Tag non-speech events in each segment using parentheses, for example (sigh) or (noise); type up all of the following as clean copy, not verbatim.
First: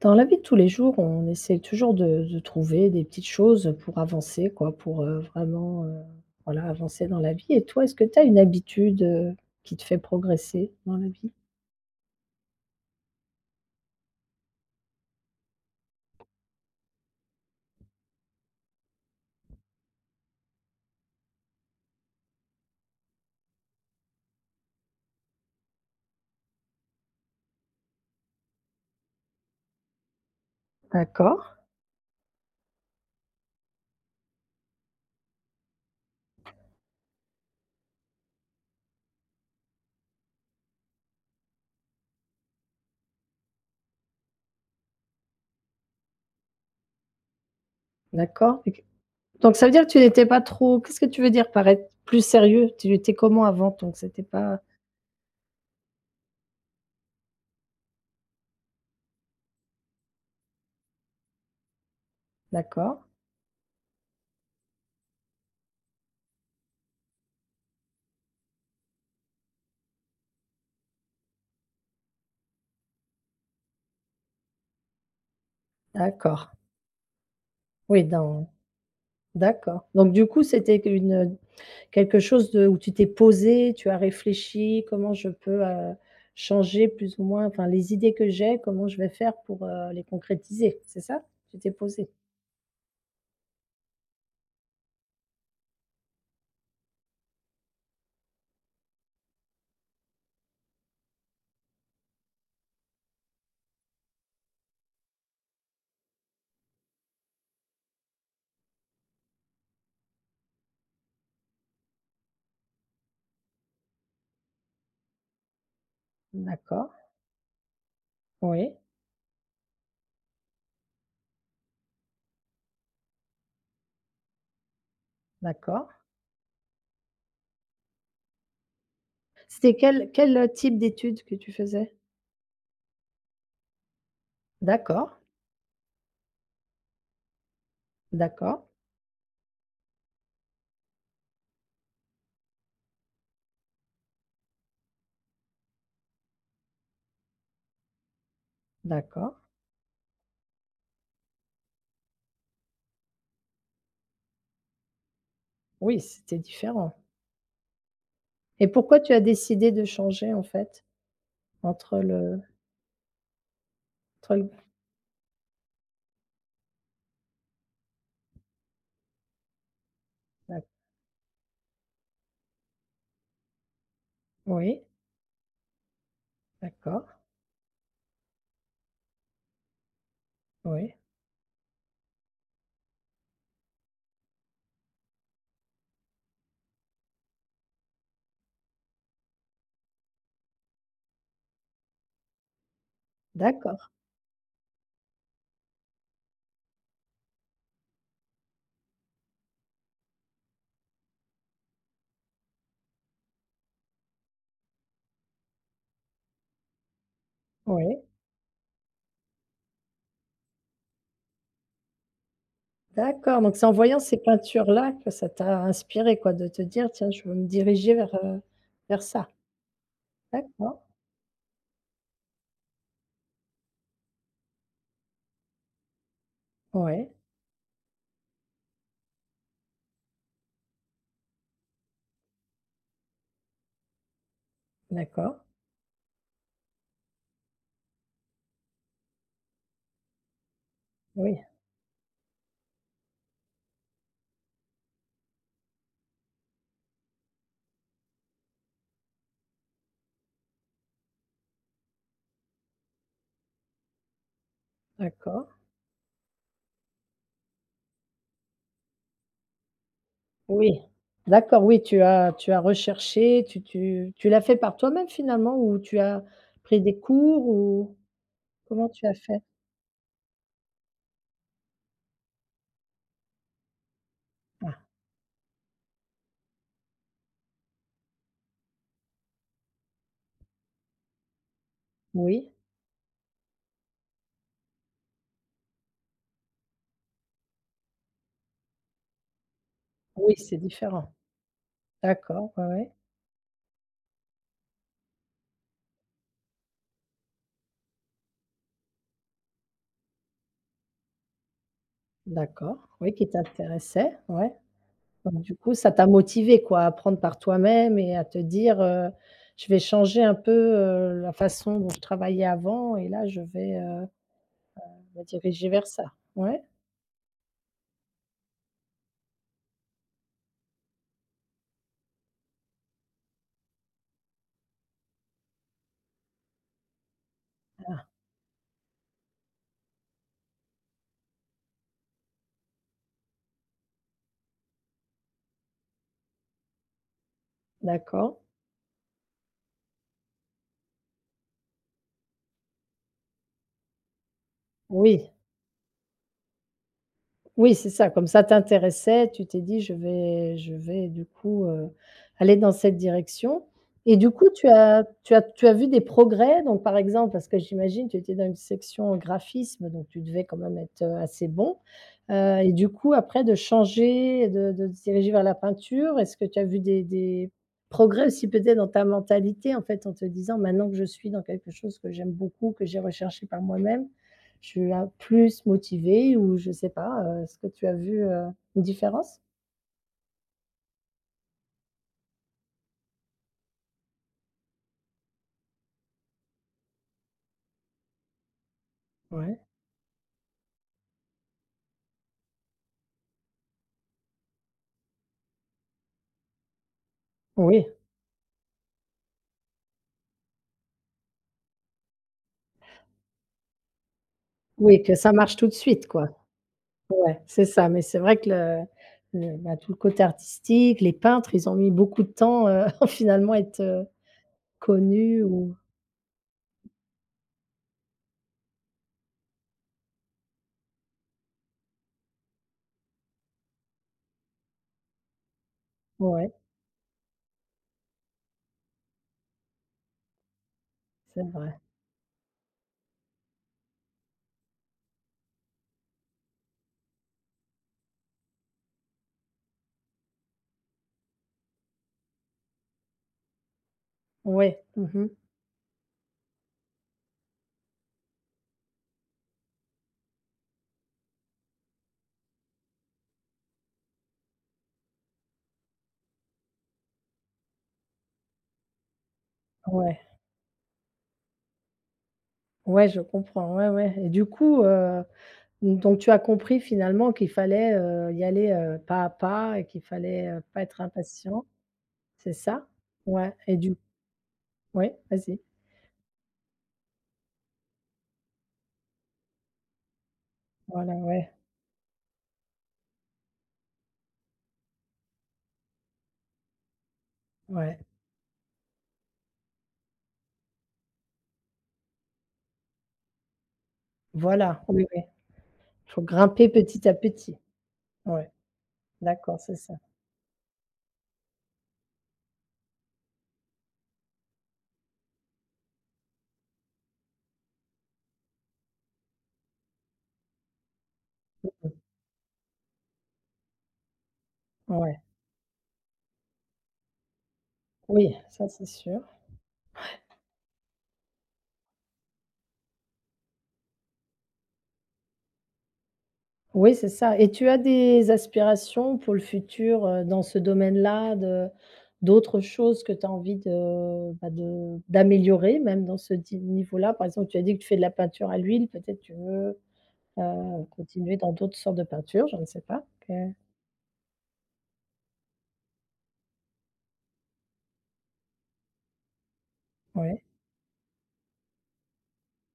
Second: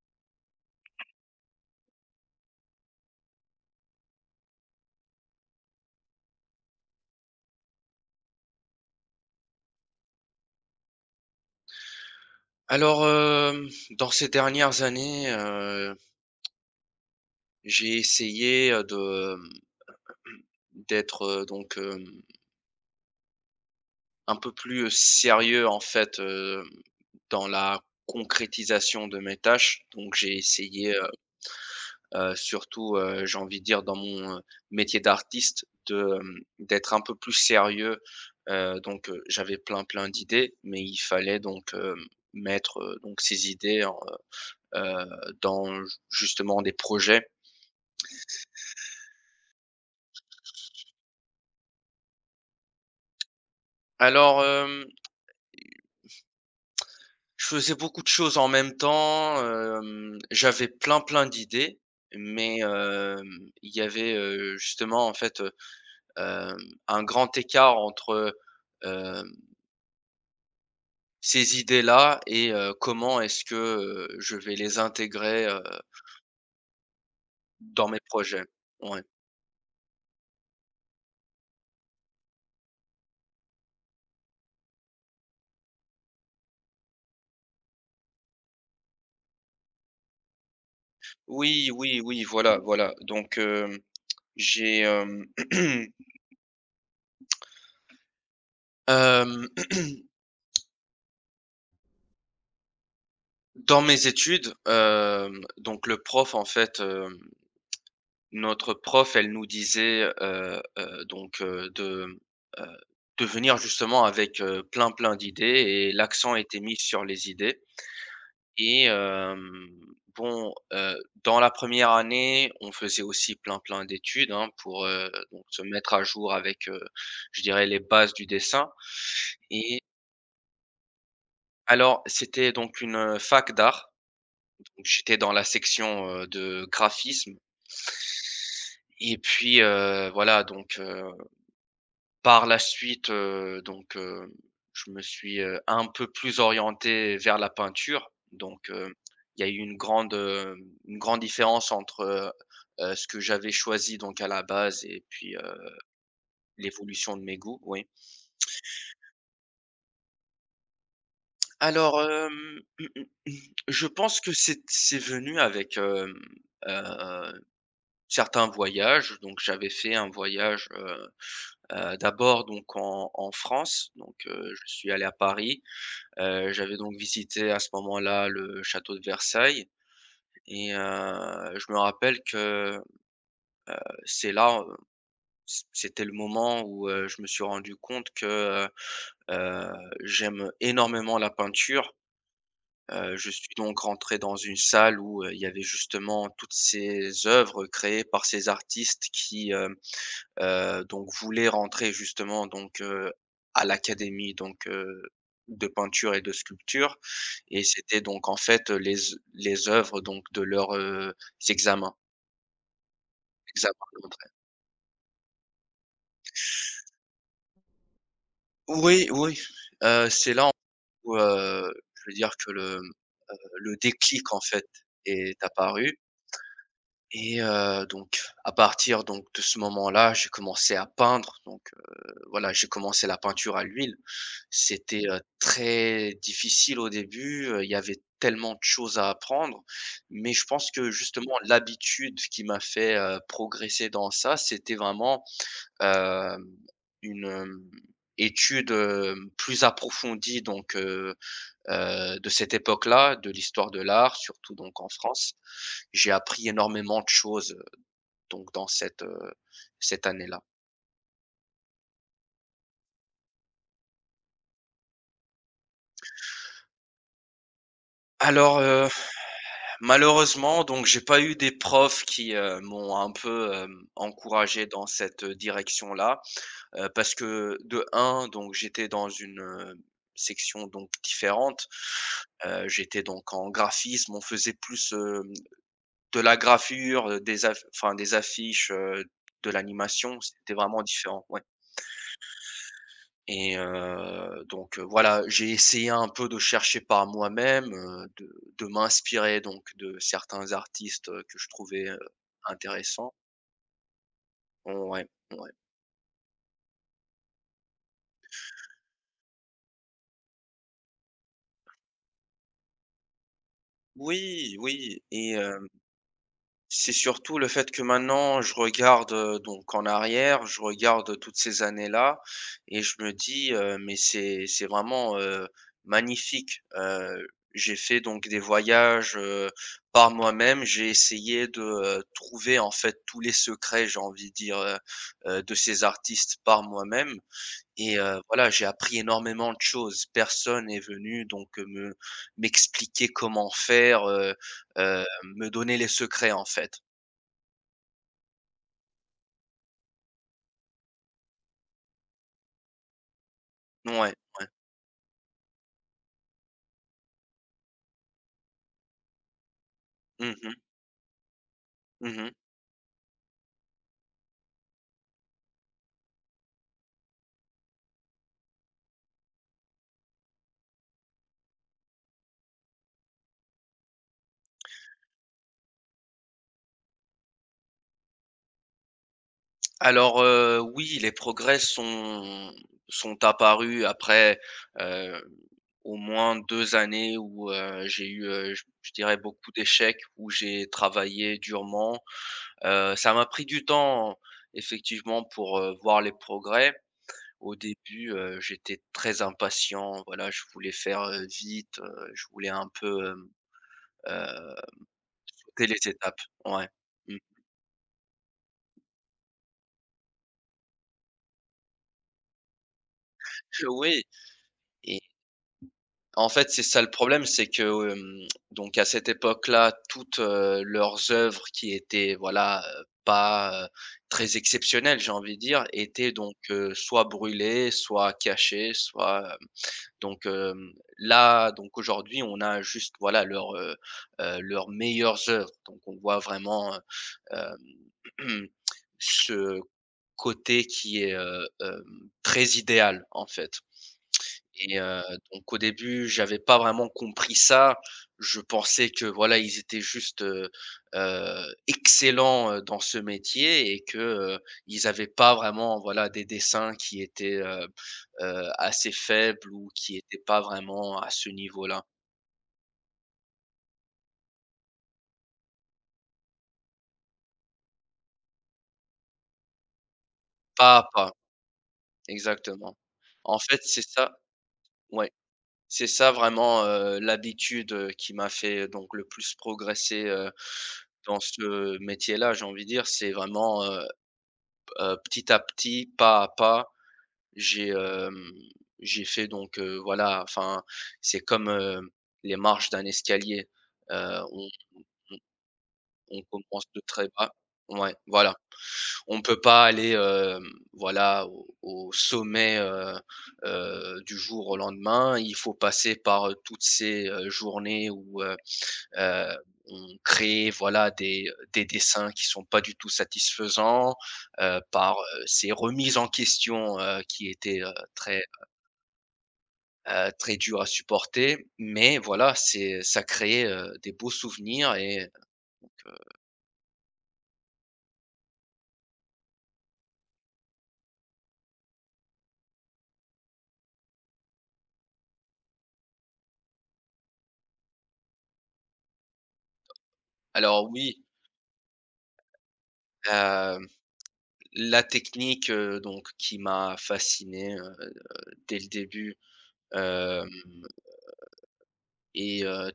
Dans la vie de tous les jours, on essaie toujours de trouver des petites choses pour avancer, quoi, pour, vraiment, voilà, avancer dans la vie. Et toi, est-ce que tu as une habitude, qui te fait progresser dans la vie? Alors, dans ces dernières années, j'ai essayé, d'être, un peu plus sérieux en fait, dans la concrétisation de mes tâches. Donc j'ai essayé, D'accord, surtout, j'ai envie de dire dans mon, métier d'artiste d'être un peu plus sérieux. J'avais plein, plein d'idées, mais il fallait donc, mettre, ces idées en, dans justement des projets. d'accord, et que donc ça veut dire que tu n'étais pas trop. Qu'est-ce que tu veux dire par être plus sérieux? Tu étais comment avant? Donc c'était Alors, pas je faisais beaucoup de choses en même temps, j'avais plein, plein d'idées, mais d'accord, il y avait, justement en fait, hem, un grand écart entre, hem, ces idées-là et comment est-ce que, je vais les intégrer, d'accord. dans mes Oui, projets. dans Ouais. d'accord. Donc du coup, c'était une, quelque chose de où tu t'es posé, tu as réfléchi: «Comment je peux, changer plus ou moins enfin les idées que j'ai, comment je vais faire pour, les concrétiser?» C'est ça? Tu Oui, t'es oui, posé. oui, voilà, voilà. Donc j'ai, hem, (clears throat) (clears throat) dans mes études, donc le prof en fait, hem notre prof, elle nous disait, heu, de venir justement avec, plein, plein d'idées, et l'accent était mis D'accord, sur les idées. oui, Et bon, dans la première année, on faisait aussi plein, plein d'études, hein, pour, donc se d'accord. mettre à jour avec, je dirais, les bases du dessin. C'était Et quel, type d'études que tu faisais? alors, c'était donc une, fac d'art, donc D'accord, j'étais dans la section, de graphisme d'accord, et puis, par la suite, je me suis, un peu plus orienté vers la peinture, donc il d'accord. y a eu une grande, une grande différence entre, ce que j'avais choisi donc à la base et puis, Oui, c'était différent. l'évolution de mes goûts, oui. Et pourquoi tu as décidé de changer en fait? Entre Alors, le (clears throat) je pense que entre le c'est venu avec, heu, certains voyages. Donc j'avais fait un d'ac voyage, d'abord donc en France, donc je oui, suis allé à Paris. J'avais donc d'accord, visité à ce moment-là le château de Versailles, et oui, je me rappelle que c'est là, c'était le moment où, je me suis rendu compte que, heu j'aime énormément la peinture. Je suis donc d'accord, rentré dans une salle où, il y avait justement toutes ces œuvres créées par ces artistes qui donc voulait rentrer justement donc, à l'académie donc, de peinture et de sculpture, et oui. c'était donc en fait, les œuvres donc de leurs, examens D'accord, donc c'est en examens voyant de ces rentrée. peintures-là que ça t'a inspiré, quoi, de te dire: «Tiens, je veux me diriger vers, vers Oui, ça». oui, c'est là D'accord, où, je veux dire que le déclic en fait est apparu. oui, Et donc à partir donc de ce moment-là, j'ai commencé à peindre donc, voilà, j'ai commencé la peinture à l'huile. C'était, d'accord, très difficile au début, il y avait tellement de choses à apprendre, mais je pense que justement oui, l'habitude qui m'a fait, progresser dans ça, c'était vraiment, hem, une, étude, plus approfondie donc, de cette époque-là, de l'histoire de l'art, surtout donc en France. d'accord, J'ai appris énormément de choses donc dans cette année-là. oui. D'accord, oui, tu as recherché, tu l'as fait par toi-même finalement, ou tu as pris des cours ou Alors, comment tu as fait? malheureusement, donc j'ai pas eu des profs qui, m'ont un peu, encouragé dans Ah, cette direction-là, parce que de un donc j'étais dans une, section donc différente. oui, J'étais donc en graphisme, on faisait plus, de la gravure, des aff enfin des affiches, de l'animation, oui, c'était c'est vraiment différent. différent, ouais. D'accord, ouais, ouais, Et voilà, j'ai essayé un peu de chercher par moi-même, de m'inspirer donc de certains artistes, que je trouvais, d'accord, intéressants. oui, qui t'intéressait, ouais. Ouais, Donc ouais. du coup, ça t'a motivé, quoi, à apprendre par toi-même et à te dire, «Je vais changer un peu, la façon dont je travaillais avant et là je vais, Oui, oui. me Et diriger vers ça». Ouais, c'est surtout le fait que maintenant je regarde, donc en arrière, je regarde toutes ces années-là et je me dis, Mais c'est vraiment, magnifique. » j'ai fait donc des voyages, par moi-même. J'ai essayé de, trouver en fait tous les secrets, j'ai envie de dire, de ces artistes par moi-même, et d'accord. voilà, j'ai appris énormément de choses. Personne est venu donc, me m'expliquer comment faire, heu, Oui. me donner les secrets en fait. Oui, c'est ça, comme ça t'intéressait, tu t'es dit: «Je vais du coup, aller dans cette direction». Ouais. Et du coup, tu as tu as tu as vu des progrès? Donc par exemple, parce que j'imagine tu étais dans une section graphisme, donc tu Mmh devais mh. quand même être, assez bon, Mmh. Et du coup après de changer, de te diriger vers la peinture, est-ce que tu as vu des progrès aussi peut-être dans ta mentalité en fait, en te disant: «Maintenant que je suis dans quelque chose que j'aime beaucoup, que j'ai recherché par moi-même, je suis là plus motivée ou je sais pas, est-ce que tu as vu, une différence?» Alors, oui, les progrès sont apparus après, heu, au moins 2 années où, j'ai eu, je dirais beaucoup Ouais, d'échecs, où j'ai travaillé durement. Ça m'a pris du temps effectivement pour, voir les progrès. Au oui. début, j'étais très impatient, voilà, je voulais faire, vite, je voulais un peu, heu, Oui, que ça marche sauter tout de les suite, étapes. quoi. Ouais. Mmh. Ouais. C'est ça, mais c'est vrai que le bah, tout le côté artistique, les peintres, ils ont mis beaucoup de temps, à (laughs) finalement (laughs) être, Oui, connus ou en fait, c'est ça le problème, c'est que, donc à cette époque-là, toutes, leurs œuvres qui étaient, voilà, pas très exceptionnelles, j'ai envie de dire, étaient donc, ouais, soit brûlées, soit cachées, soit, donc, hem, c'est là, donc vrai. aujourd'hui, on a juste, voilà, leurs meilleures œuvres. Donc on voit vraiment, (clears throat) ce côté qui est, très idéal, en fait. Et Ouais. Mmh mh. donc au début, j'avais pas vraiment compris ça. Je pensais que voilà, ils étaient juste, excellents, dans ce métier et que, ils avaient pas vraiment, voilà, des dessins qui étaient, assez faibles ou qui Ouais, étaient pas vraiment à ce niveau-là. ouais, je comprends, ouais, ouais, et du coup, donc tu as compris finalement qu'il fallait, y aller, pas à pas et qu'il fallait, Pas pas à être pas, impatient, c'est exactement. ça? En Ouais fait, et c'est du ça, ouais, ouais, vas-y. c'est ça vraiment, l'habitude, qui m'a fait donc le plus progresser, Voilà, dans ouais, ce métier-là, j'ai envie de dire. C'est vraiment petit à petit, pas à pas. j'ai, ouais. hem, j'ai fait donc, voilà, enfin, c'est comme, les marches d'un escalier. Heu, on Voilà, oui, oui. Faut on commence grimper de petit très à bas. petit. Ouais, voilà. Ouais, On peut d'accord, pas c'est aller, ça. Voilà, au sommet, du jour au lendemain. Il faut passer par, toutes ces, journées où, Heu, on crée, voilà, des dessins qui sont pas du tout satisfaisants, par, Ouais. Ces remises en question, qui étaient, très, Oui, ça, c'est sûr. Très dures à supporter. Mais voilà, c'est ça, crée des beaux souvenirs et donc, Oui, c'est ça. Et tu as des aspirations pour le futur, dans ce domaine-là, de d'autres choses que tu as envie de, bah, de d'améliorer même dans ce di niveau-là? Par exemple, tu as dit que tu fais de la peinture à l'huile, peut-être tu veux, alors oui, continuer dans d'autres sortes de peintures, je ne sais pas. Oui. hem, la technique, donc qui m'a fasciné, dès le début, hem Oui. et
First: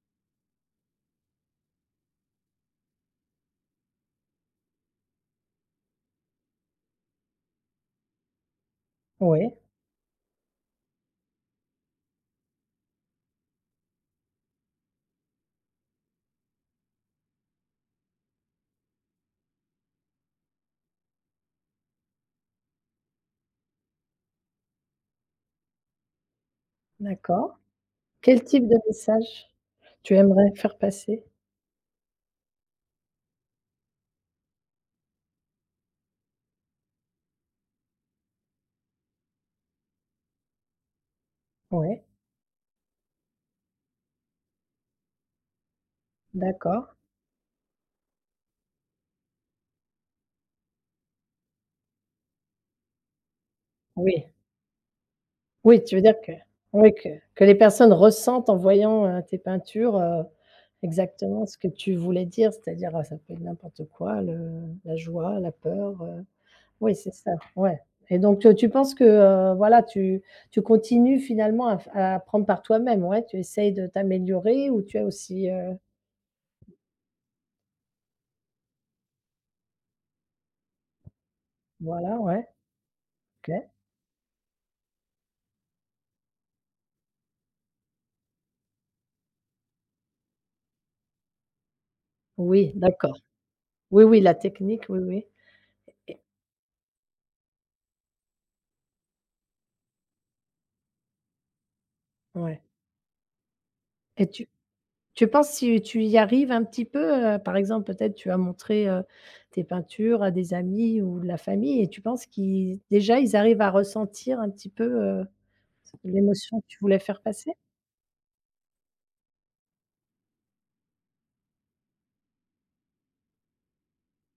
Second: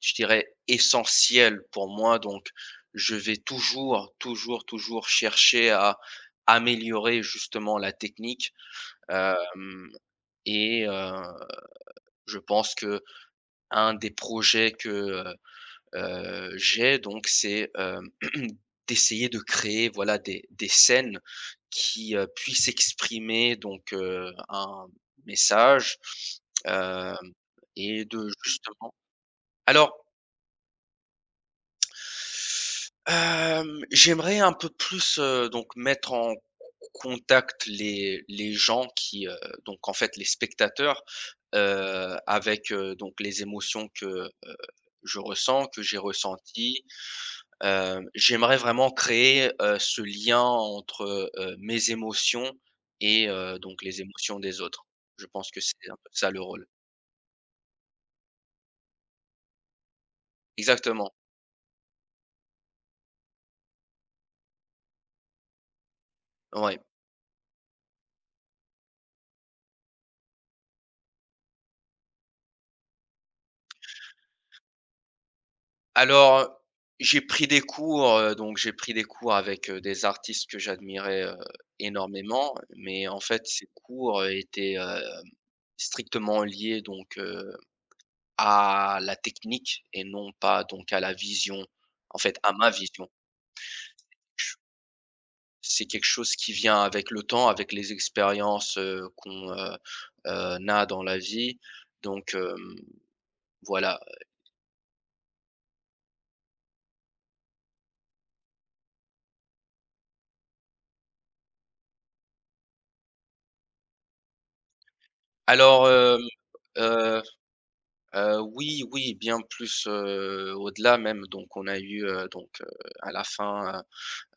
je dirais, essentiel pour moi. Donc, je vais toujours, toujours, toujours chercher à améliorer justement la technique. Hem et je pense que un des projets que, j'ai donc, c'est, (clears throat) d'essayer de créer, voilà, des scènes qui, puissent exprimer donc, un message, hem D'accord. et de Quel type de justement message? alors Tu aimerais faire passer? Hem, j'aimerais un peu plus, donc mettre en contact les gens qui, donc en fait les spectateurs, Ouais, avec, donc les émotions que, heu, je ressens, que j'ai ressenties. d'accord. Hem, j'aimerais vraiment créer, ce lien entre, mes émotions et donc les Oui. émotions des autres. Je pense que c'est Oui, un tu veux peu dire ça que le rôle. oui, que les personnes ressentent en voyant, tes peintures, Exactement, exactement ce que tu voulais dire, c'est-à-dire, ça peut être n'importe quoi, le la joie, la peur, ouais. oui, c'est ça, ouais. Et donc tu penses que, voilà, tu tu continues finalement à f à apprendre par toi-même, ouais, tu essayes de t'améliorer ou tu as aussi, Alors, j'ai pris des cours, donc j'ai pris des cours avec, des artistes que j'admirais, voilà, ouais, énormément, mais en fait, ces OK. cours, étaient, strictement liés donc, à la technique et non pas donc à la vision, en fait, à ma Oui, vision. d'accord. Oui, oui, la Ch technique, oui, oui, c'est quelque chose qui vient avec le temps, avec les expériences, qu'on, a dans la vie donc, ouais. Voilà. Et tu tu penses si tu y arrives un petit peu, par exemple, peut-être tu as montré, tes peintures à des amis ou de la famille et tu penses qu'ils déjà, ils arrivent à ressentir un petit peu, Alors, l'émotion que tu voulais heu faire passer? Oui, oui, bien plus, au-delà même. Donc on a eu, à la fin,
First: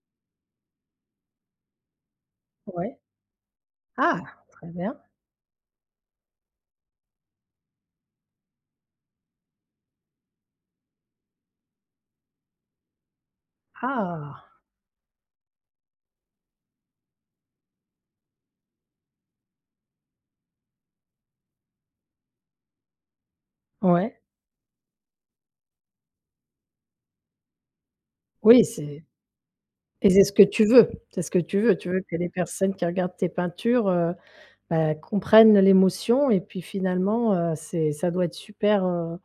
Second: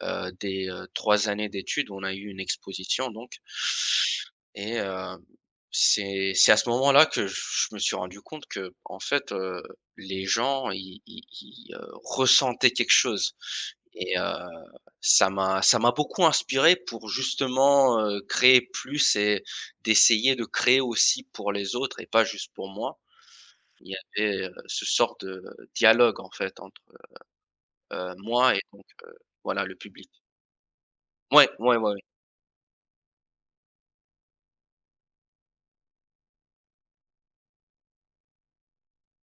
des, 3 années d'études, on a eu une Ouais. exposition donc, Ah! Très et bien. C'est à ce moment-là que j je me suis rendu compte que en fait, les gens ils ressentaient quelque chose, et Ah! ça m'a beaucoup inspiré pour justement, créer plus et d'essayer de créer aussi pour les autres et pas juste pour moi. Il y Ouais. avait, ce sort de dialogue en fait entre, moi et Oui, donc, c'est voilà, le public. et c'est ce que tu veux. C'est ce que Ouais, tu veux. ouais, Tu ouais, ouais. veux que les personnes qui regardent tes peintures, bah, comprennent l'émotion et puis finalement, c'est ça doit être super,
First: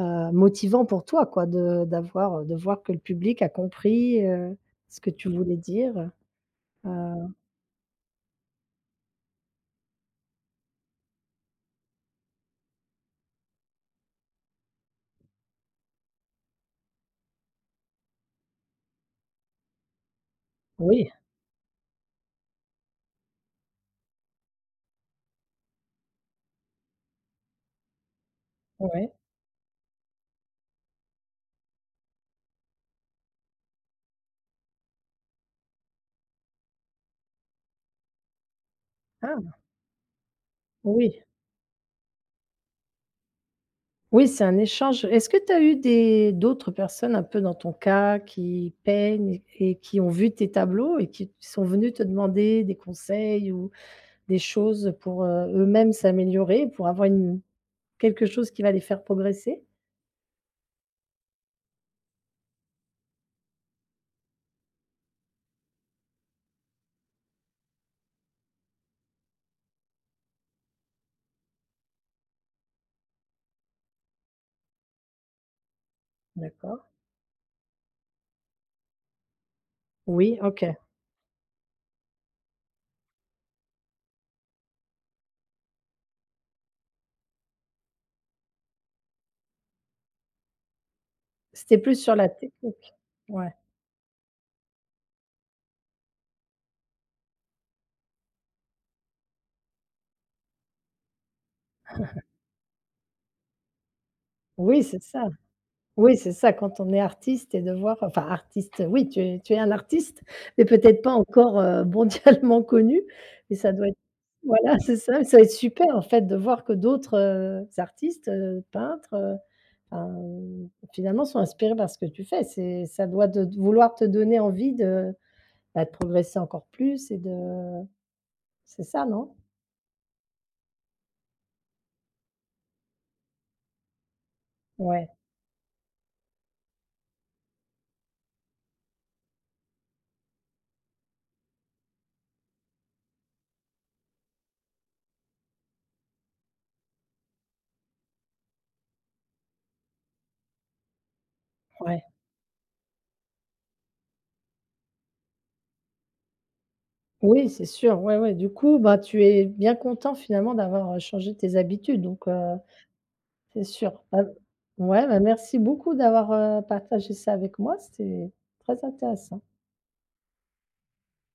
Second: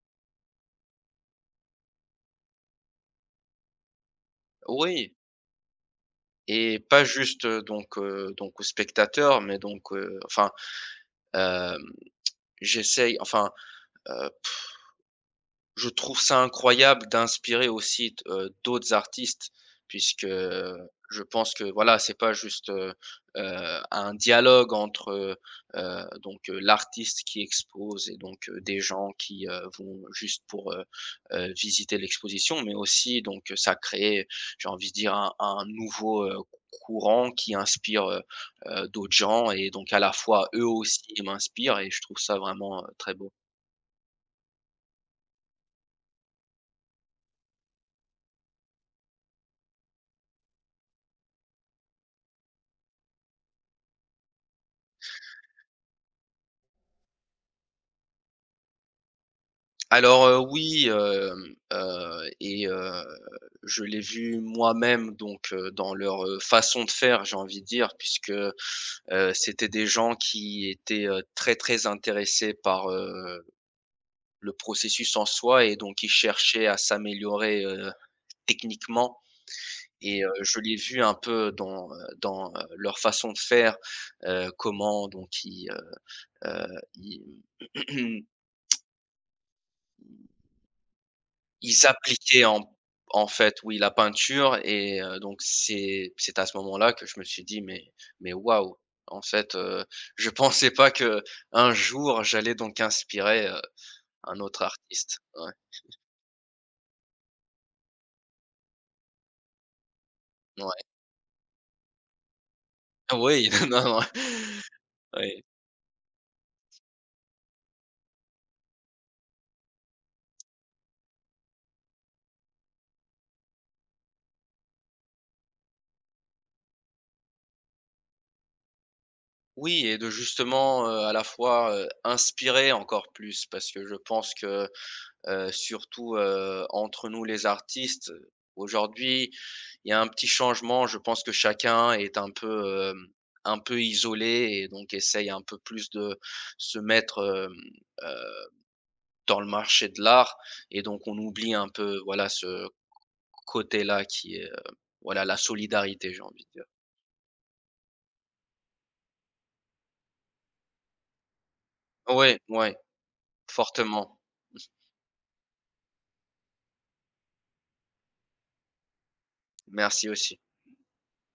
heu, motivant pour toi, quoi, de d'avoir, de voir que le public a compris, ce que Oui tu voulais dire, et pas juste, donc aux spectateurs mais donc, enfin, hem, j'essaye, enfin, heu je trouve ça incroyable d'inspirer aussi d'autres artistes, puisque oui, je pense que voilà, c'est pas juste, un dialogue entre, donc l'artiste qui expose et donc des gens ouais. qui, vont juste pour, visiter l'exposition, mais aussi donc ça crée, j'ai envie de dire, un nouveau, courant qui inspire, d'autres gens, Ah et donc à la fois eux aussi, oui, ils m'inspirent et je trouve ça vraiment, très beau. oui, c'est un échange. Est-ce que tu as eu des d'autres personnes un peu dans ton cas qui peignent et qui ont vu tes tableaux et qui sont venues te demander des conseils ou des choses pour, eux-mêmes s'améliorer, pour avoir une quelque chose qui va les faire progresser? Alors, oui, et je l'ai vu moi-même donc, dans leur, façon de faire, j'ai envie de dire, puisque, c'était des gens qui étaient, très, très intéressés par, le processus en soi, et donc ils cherchaient à D'accord. s'améliorer, techniquement, et Oui, je OK. l'ai vu un peu dans, leur façon de faire, comment donc heu, ils (clears throat) C'était Ils plus sur la appliquaient en technique, en ouais. fait, oui, la peinture, et donc c'est à ce moment-là que je me suis dit : « Mais waouh ! » En fait, (laughs) je pensais pas que un jour j'allais donc inspirer, un autre Oui, c'est artiste. ça. Ouais, Oui, c'est ça, quand on est artiste et de voir enfin artiste, oui, tu es un artiste, mais ouais. peut-être pas encore, (laughs) mondialement connu, Oui, mais (laughs) ça non, doit être non, voilà, (laughs) c'est ça, ça oui. doit être super, en fait, de voir que d'autres, artistes, peintres, enfin, finalement, sont inspirés par ce que tu fais. C'est ça doit de vouloir te donner envie de, bah, de progresser encore plus et de c'est ça, non? Oui, et de justement, à la fois, inspirer encore plus, parce que je pense que Ouais, surtout, entre nous les artistes. Aujourd'hui, il y a un petit changement, je pense que chacun est un peu isolé et donc essaye un peu plus de se mettre, hem, heu, dans le marché de l'art, et donc on oublie un peu, ouais. voilà, ce côté-là qui est, voilà, la solidarité, j'ai envie de dire. Oui, c'est sûr, ouais, ouais. Du coup, bah, tu es bien content finalement d'avoir, changé tes habitudes donc Ouais, ouais, c'est sûr. fortement. Bah ouais, bah, merci beaucoup d'avoir, partagé ça avec moi, c'était très intéressant. Merci aussi.